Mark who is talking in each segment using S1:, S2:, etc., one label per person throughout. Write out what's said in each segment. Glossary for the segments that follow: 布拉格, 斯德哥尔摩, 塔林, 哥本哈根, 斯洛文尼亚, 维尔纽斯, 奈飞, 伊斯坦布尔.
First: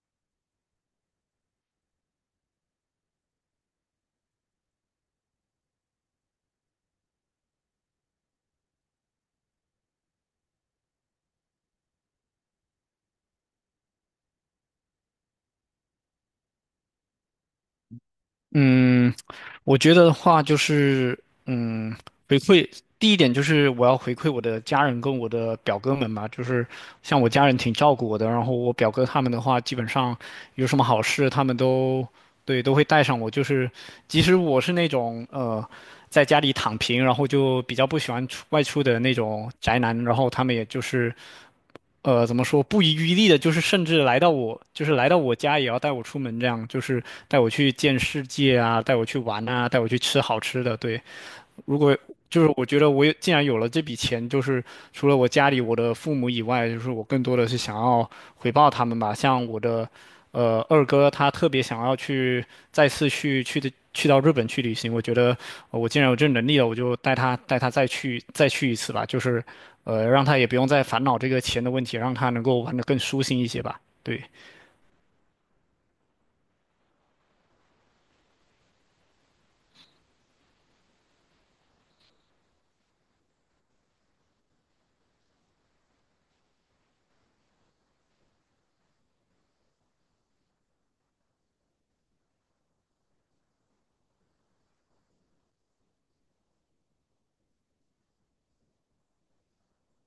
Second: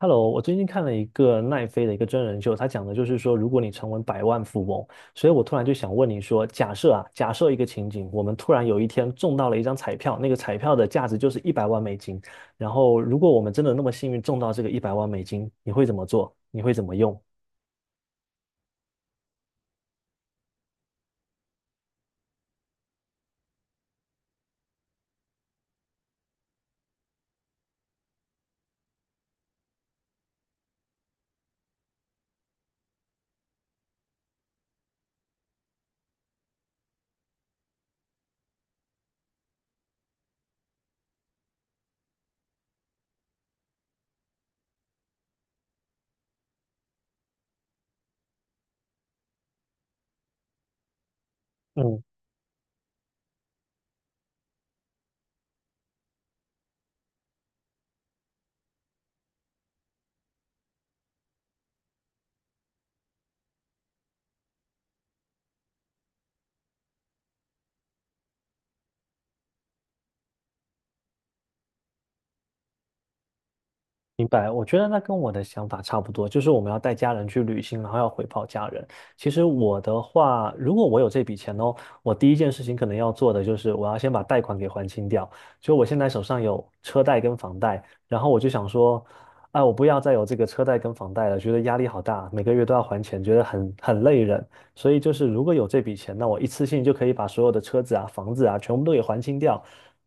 S1: Hello，我最近看了一个奈飞的一个真人秀，他讲的就是说，如果你成为百万富翁，所以我突然就想问你说，假设一个情景，我们突然有一天中到了一张彩票，那个彩票的价值就是一百万美金，然后如果我们真的那么幸运中到这个一百万美金，你会怎么做？你会怎么用？
S2: 嗯，我觉得的话就是，嗯，回馈第一点就是我要回馈我的家人跟我的表哥们嘛。就是像我家人挺照顾我的，然后我表哥他们的话，基本上有什么好事他们都对都会带上我，就是即使我是那种在家里躺平，然后就比较不喜欢出外出的那种宅男，然后他们也就是怎么说不遗余力的，就是甚至来到我，就是来到我家也要带我出门，这样就是带我去见世界啊，带我去玩啊，带我去吃好吃的，对。如果
S1: 嗯，
S2: 就是我觉得我也既然有了这笔钱，就是除了我家里我的父母以外，就是我更多的是想要回报他们吧。像我的二哥，他特别想要去再次去去的去到日本去旅行。我觉得我既然有这能力了，我就带他再去一次吧。就是让他也不用再烦恼这个钱的问题，让他能够玩得更舒心一些吧。对。
S1: 明白，我觉得那跟我的想法差不多，就是我们要带家人去旅行，然后要回报家人。其实我的话，如果我有这笔钱哦，我第一件事情可能要做的就是我要先把贷款给还清掉。就我现在手上有车贷跟房贷，然后我就想说，哎，我不要再有这个车贷跟房贷了，觉得压力好大，每个月都要还钱，觉得很累人。所以就是如果有这笔钱，那我一次性就可以把所有的车子啊、房子啊全部都给还清掉，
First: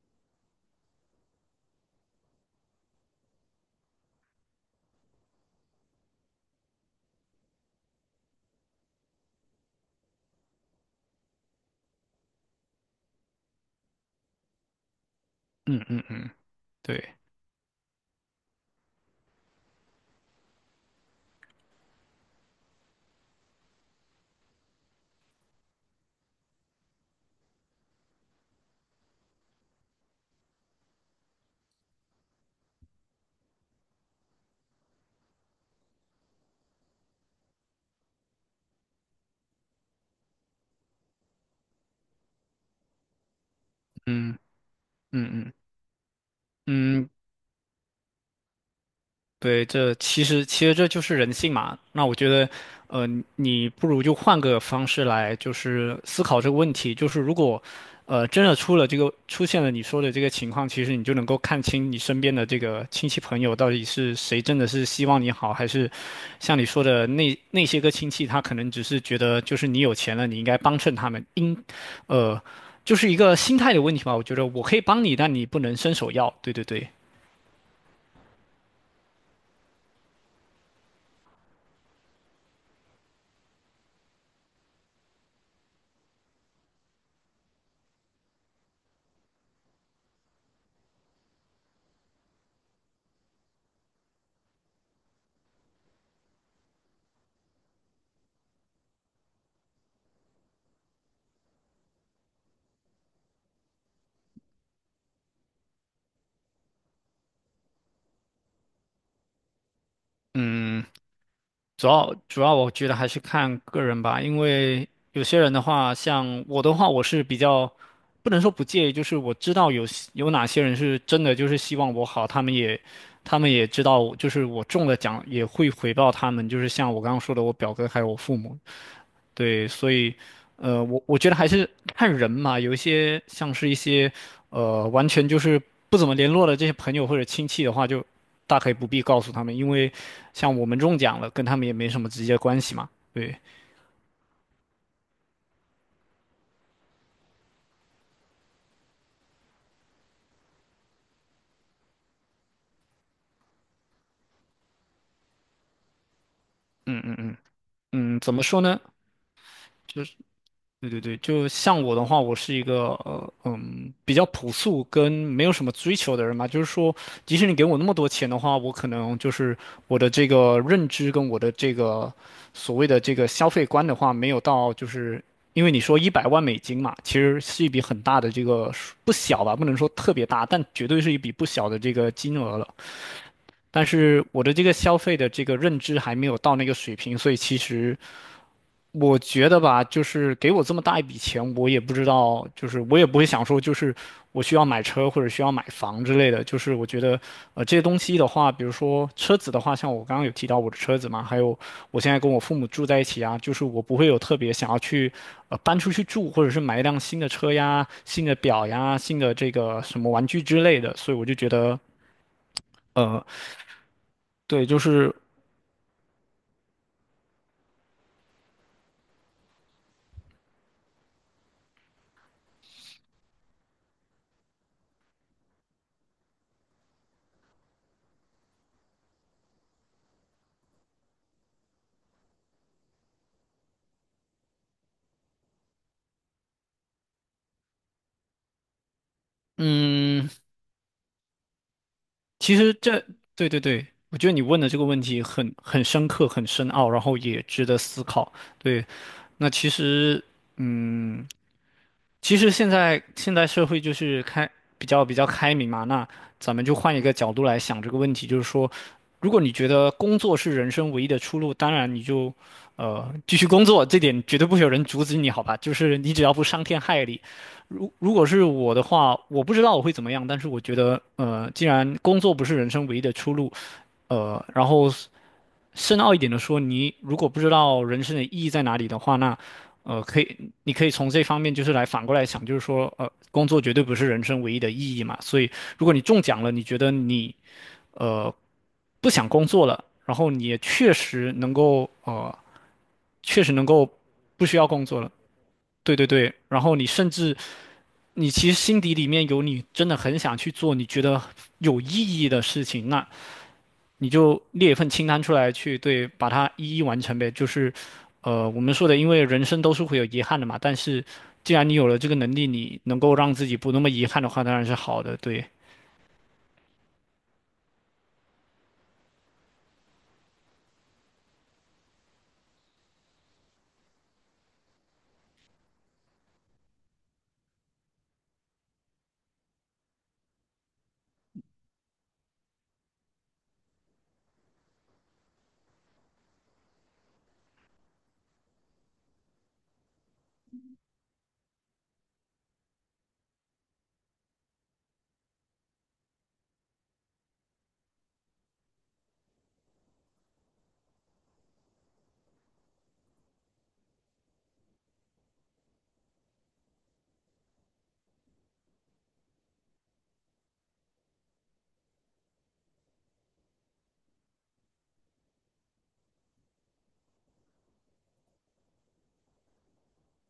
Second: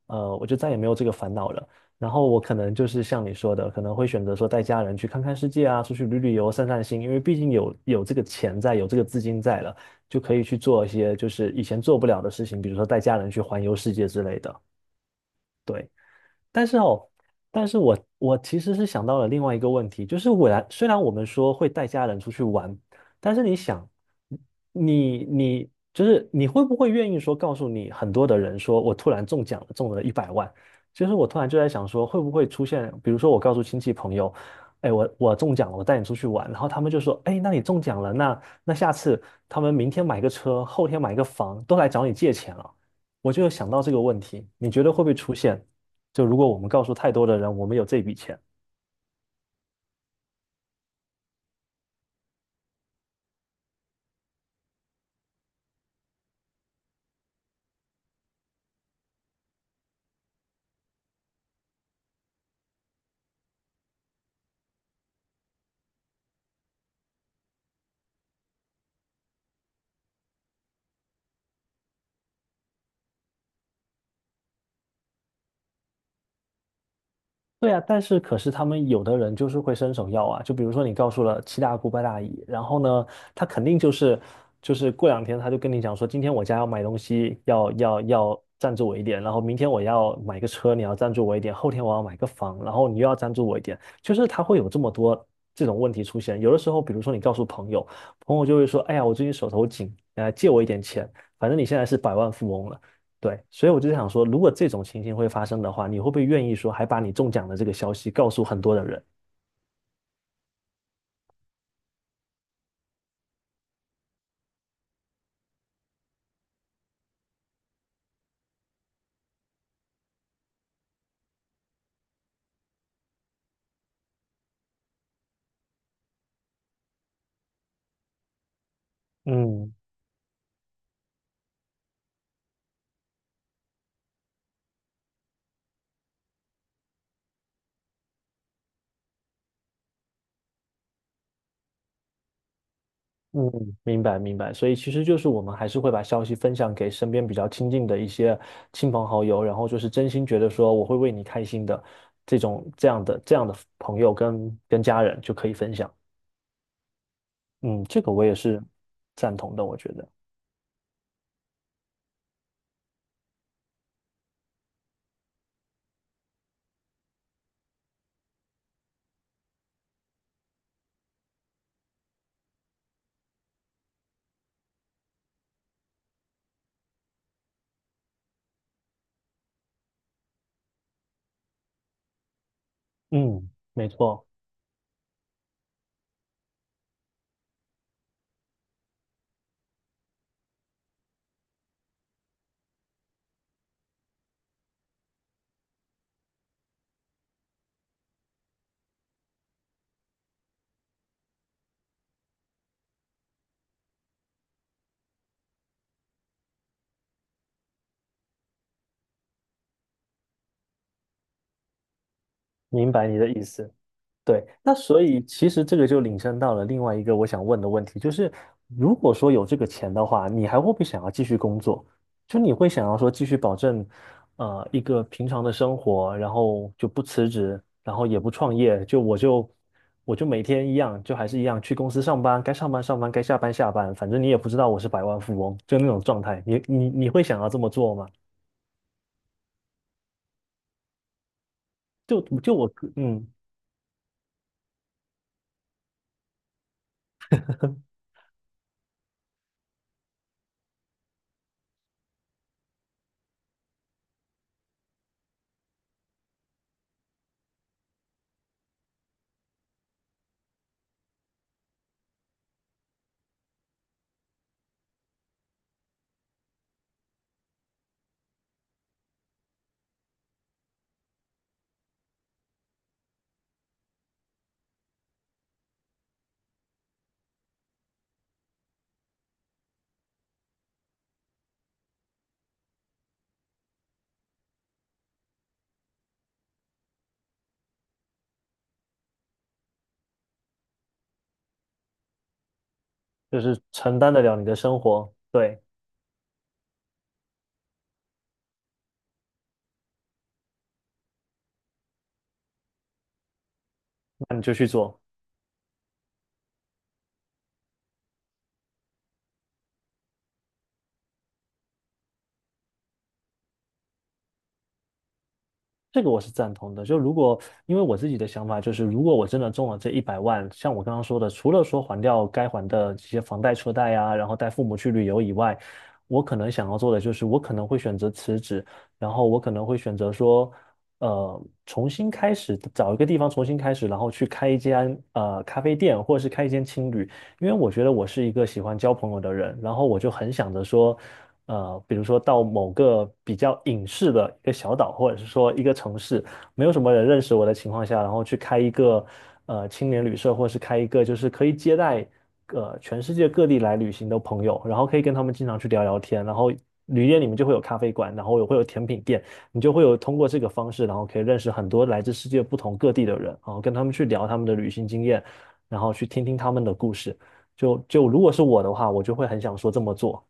S1: 我就再也没有这个烦恼了。然后我可能就是像你说的，可能会选择说带家人去看看世界啊，出去旅游、散散心，因为毕竟有这个钱在，有这个资金在了，就可以去做一些就是以前做不了的事情，比如说带家人去环游世界之类的。
S2: 嗯
S1: 对。
S2: 嗯嗯。
S1: 但是哦，
S2: 对。
S1: 但是我其实是想到了另外一个问题，就是虽然我们说会带家人出去玩，但是你想，你你就是你会不会愿意说告诉你很多的人说，我突然中奖了，中了一百万，就是我突然就在想说，会不会出现，比如说我告诉亲戚朋友，哎，我中奖了，我带你出去玩，然后他们就说，哎，那你中奖了，那下次他们明天买个车，后天买个房，都来找你借钱了，我就有想到这个问
S2: 嗯
S1: 题，你觉得会不会出
S2: 嗯嗯
S1: 现？就如果我们告诉
S2: 嗯。
S1: 太多的人，我们有这笔钱，
S2: 对，这其实这就是人性嘛。那我觉得，呃，你不如就换个方式来，就是思考这个问题。就是如果，真的出了这个出现了你说的这个情况，其实你就能够看清你身边的这个亲戚朋友到底是谁真的是希望你好，还是像你说的那些个亲戚，他可能只是觉得就是你有钱了，你应该帮衬他们，应，呃，就是一个心态的问题吧。我觉得我可以帮你，但你不能伸手要。对对对。
S1: 对啊，但是他们有的人就是会伸手要啊，就比如说你告诉了七大姑八大姨，然后呢，他肯定就是过两天他就跟你讲说，今天我家要买东西，要赞助我一点，然后明天我要买个车，你要赞助我一点，后天我要买个房，然后你又要赞助我一点，就是他会有这么多这种问题出现。有的时候，比如说你告诉朋友，朋友就会说，哎呀，我最近手头紧，借我一点钱，反正你现在是百万富翁了。对，所以我就想说，如果这种情形会发生的话，你会不会愿意说还把你中奖的这个消息告诉很多的人？
S2: 嗯。主要我觉得还是看个人吧，因为有些人的话，像我的话，我是比较不能说不介意，就是我知道有哪些人是真的就是希望我好，他们也他们也知道，就是我中了奖也会回报他们，就是像我刚刚说的，我表哥还有我父母。对，
S1: 嗯
S2: 所以，我觉得还是看人嘛，有一些像是一些，完全就是不怎么联络的这些朋友或者亲戚的话，就大可以不必告诉他们，因为像我们中奖了，跟他们也没什么直接关系嘛。对。
S1: 嗯，明白明白，所以其实就是我们还是会把消息分享给身边比较亲近的一些亲朋好友，然后就是真心觉得说我会为你开心的这种这样的朋友跟家人就可以分享。
S2: 嗯嗯嗯
S1: 嗯，这个
S2: 嗯。
S1: 我也
S2: 怎么说
S1: 是
S2: 呢？
S1: 赞同的，我觉得。
S2: 对对对，就像我的话，我是一个比较朴素跟没有什么追求的人嘛，就是说，即使你给我那么多钱的话，我可能就是我的这个认知跟我的这个所谓的这个消费观的话，没有到就是因为你说100万美金嘛，其实是一笔很大的这个数不小吧，不能说特别大，但绝对是一笔不小的这个金额了。
S1: 嗯，
S2: 但
S1: 没
S2: 是
S1: 错，
S2: 我的这个消费的这个认知还没有到那个水平，所以其实。我觉得吧，就是给我这么大一笔钱，我也不知道，就是我也不会想说，就是我需要买车或者需要买房之类的。就是我觉得，这些东西的话，比如说车子的话，像我刚刚有提到我的车子嘛，还有我现在跟我父母住在一起啊，就是我不会有特别想要去，搬出去住，或者是买一辆新的车呀、新的表呀、新的这个什么玩具之类的。所以我就觉得，
S1: 明白你
S2: 呃，
S1: 的意思。对，
S2: 对，
S1: 那
S2: 就
S1: 所
S2: 是。
S1: 以其实这个就引申到了另外一个我想问的问题，就是如果说有这个钱的话，你还会不会想要继续工作？就你会想要说继续保证，一个平常的生活，然后就不辞职，然后也不创业，就我就我就每天一样，就还是一样去公司上班，该上班上班，该下班下班，反正你也不知道我是百万富翁，就那种状态，你会想要这么做吗？
S2: 嗯，
S1: 就就
S2: 其
S1: 我
S2: 实
S1: 个
S2: 这，
S1: 嗯，
S2: 对对对，我觉得你问的这个问题很深刻、很深奥，然后也值得思考。对，那其实，嗯。其实现在社会就是开比较开明嘛，那咱们就换一个角度来想这个问题，就是说，如果你觉得工作是人生唯一的出路，当然你就，继续工作，这点绝对不会有人阻止你，好吧？就是你只要不伤天害理。如果是我的话，我不知道我会怎么样，但是我觉得，既然工作不是人生唯一的出路，然后深奥一点的说，你如果不知道人生的意义在哪里的话，那可以，你可以从这方面就是来反过来想，就是说，工作绝对不是人生唯一的意义嘛。所以，如果你中奖了，你觉得你呃不想工作了，然后你也确实能够
S1: 就
S2: 确实
S1: 是
S2: 能够
S1: 承担得了你
S2: 不
S1: 的
S2: 需要
S1: 生
S2: 工作了。
S1: 活，对，
S2: 对对对。然后你甚至你其实心底里面有你真的很想去做你觉得有意义的事情，那你
S1: 那你
S2: 就
S1: 就去
S2: 列一份
S1: 做。
S2: 清单出来去对，把它一一完成呗。就是，我们说的，因为人生都是会有遗憾的嘛。但是，既然你有了这个能力，你能够让自己不那么遗憾的话，当然是好的。对。
S1: 这个我是赞同的。就如果因为我自己的想法就是，如果我真的中了这一百万，像我刚刚说的，除了说还掉该还的这些房贷、车贷啊，然后带父母去旅游以外，我可能想要做的就是，我可能会选择辞职，然后我可能会选择说，重新开始，找一个地方重新开始，然后去开一间咖啡店，或者是开一间青旅，因为我觉得我是一个喜欢交朋友的人，然后我就很想着说。比如说到某个比较隐士的一个小岛，或者是说一个城市，没有什么人认识我的情况下，然后去开一个青年旅社，或者是开一个就是可以接待全世界各地来旅行的朋友，然后可以跟他们经常去聊聊天，然后旅店里面就会有咖啡馆，然后也会有甜品店，你就会有通过这个方式，然后可以认识很多来自世界不同各地的人，然后跟他们去聊他们的旅行经验，然后去听听他们的故事。就如果是我的话，我就会很想说这么做。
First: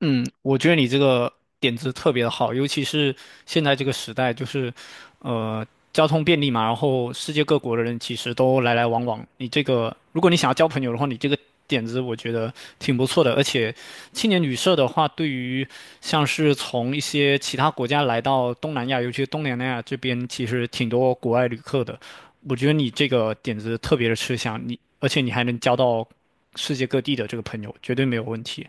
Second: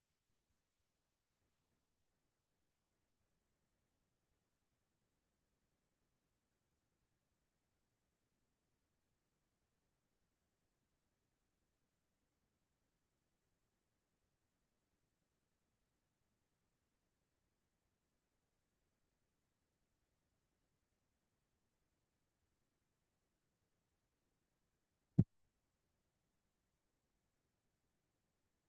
S2: 嗯，我觉得你这个点子特别的好，尤其是现在这个时代，就是，呃，交通便利嘛，然后世界各国的人其实都来来往往。你这个，如果你想要交朋友的话，你这个点子我觉得挺不错的。而且，青年旅社的话，对于像是从一些其他国家来到东南亚，尤其是东南亚这边，其实挺多国外旅客的。我觉得你这个点子特别的吃香，你而且你还能交到世界各地的这个朋友，绝对没有问题。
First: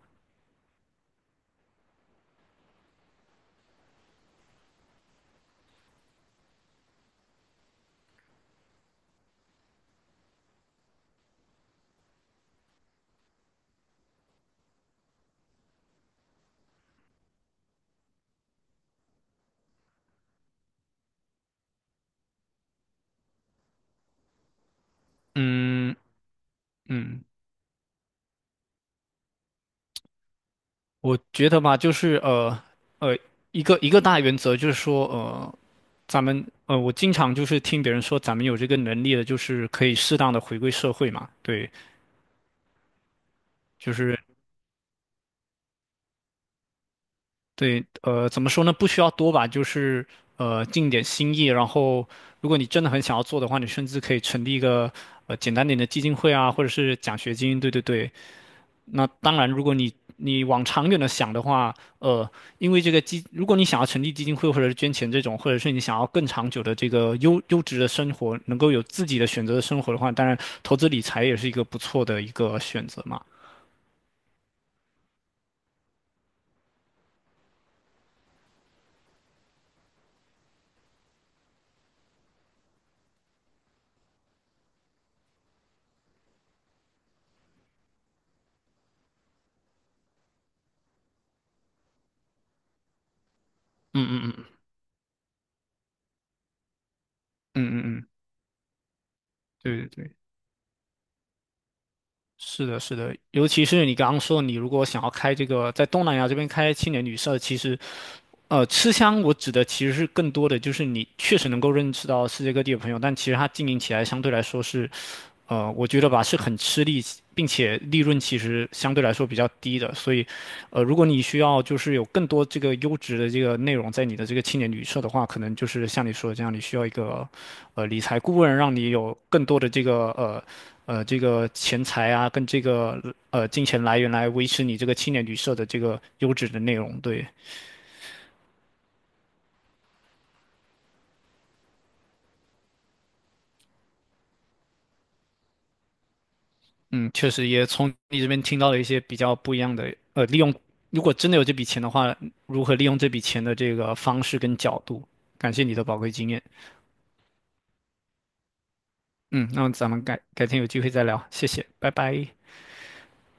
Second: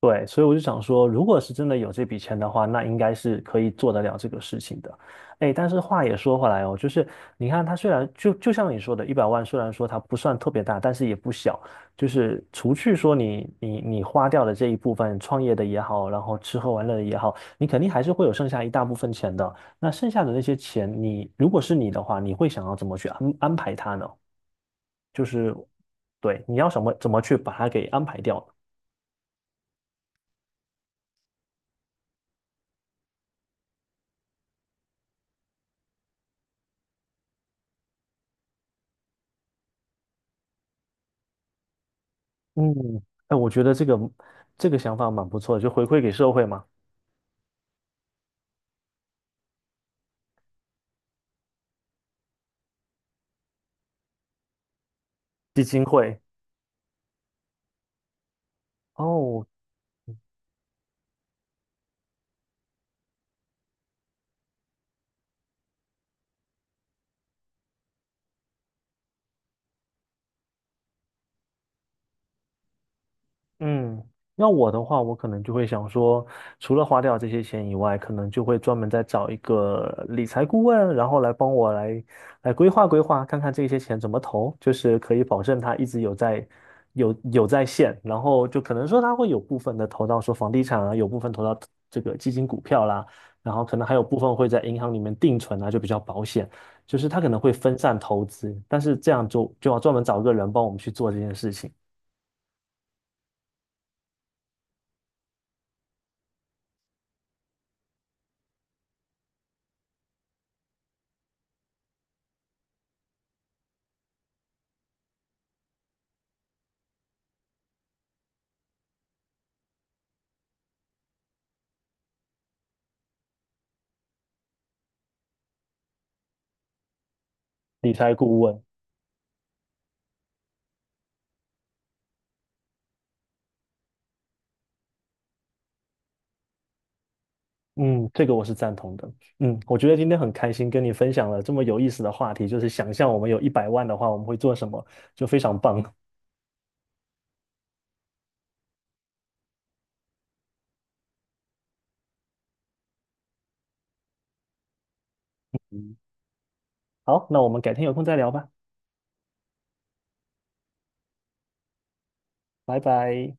S1: 对，所以我就想说，如果是真的有这笔钱的话，那应该是可以做得了这个事情的。哎，但是话也说回来哦，就是你看，它虽然就像你说的，一百万虽然说它不算特别大，但是也不小。就是除去说你花掉的这一部分，创业的也好，然后吃喝玩乐的也好，你肯定还是会有剩下一大部分钱的。那剩下的那些钱，你如果是你的话，你会想要怎么去安排它呢？就是
S2: 嗯。
S1: 对，你要什么怎么
S2: 嗯，
S1: 去把它给安排掉？
S2: 我觉得吧，就是呃，一个大原则就是说，我经常就是听别人说，咱们有这个能力的，就是可以适当的回归社会嘛。对，
S1: 嗯，哎，我觉得这
S2: 就
S1: 个
S2: 是
S1: 这个想法蛮不错的，就回馈给社会嘛，
S2: 对，怎么说呢？不需要多吧，就是尽点心意。然后，如果你真的很想要做的话，你甚至可以成立一个简
S1: 基
S2: 单点
S1: 金
S2: 的基金
S1: 会。
S2: 会啊，或者是奖学金。对对对，那当
S1: 哦，
S2: 然，如果你你往长远的想的话，因为这个基，如果你想要成立基金会或者是捐钱这种，或者是你想要更长久的这个优质的生活，能够有自己的选择的生活的话，当然投资理财也是一个不错的一个选择嘛。
S1: 嗯，要我的话，我可能就会想说，除了花掉这些钱以外，可能就会专门再找一个理财顾问，然后来帮我来规划规划，看看这些钱怎么投，就是可以保证他一直有在线，然后就可能说他会有部分的投到说房地产啊，有部分投到这个基金股票啦，然后可能还有部分会在银行里面定存啊，就比较保险，就是他可能会
S2: 嗯
S1: 分散
S2: 嗯嗯，
S1: 投资，但是这样就
S2: 对
S1: 要专门
S2: 对对。
S1: 找个人帮我们去做这件事情，
S2: 是的，是的，尤其是你刚刚说，你如果想要开这个在东南亚这边开青年旅社，其实，吃香我指的其实是更多的就是你确实能够认识到世界各地的朋友，但其实它经营起来相对来说是我觉得吧是很吃力，并且利润其实相对来说比较低的，所以，如果你需要就是有更多这个优质的这个内容在你的这个青年旅社的话，可能就是像你说的这样，你需要一个
S1: 理
S2: 理
S1: 财
S2: 财顾
S1: 顾
S2: 问，
S1: 问。
S2: 让你有更多的这个这个钱财啊，跟这个金钱来源来维持你这个青年旅社的这个优质的内容，对。
S1: 嗯，这个我是赞同的。嗯，我觉得今天很开心跟你分享了这么有意思的话题，就是想象我们有一百万的话，我们会做什么，就非常棒。
S2: 嗯，确实也从你这边听到了一些比较不一样的，利用，如果真的有这笔钱的话，如何利用这笔钱的这个方式跟角度。感谢你的
S1: 嗯，
S2: 宝贵经验。
S1: 好，那我们改天有空再聊吧，
S2: 嗯，那咱们改天有机会再聊，谢谢，拜拜。
S1: 拜拜。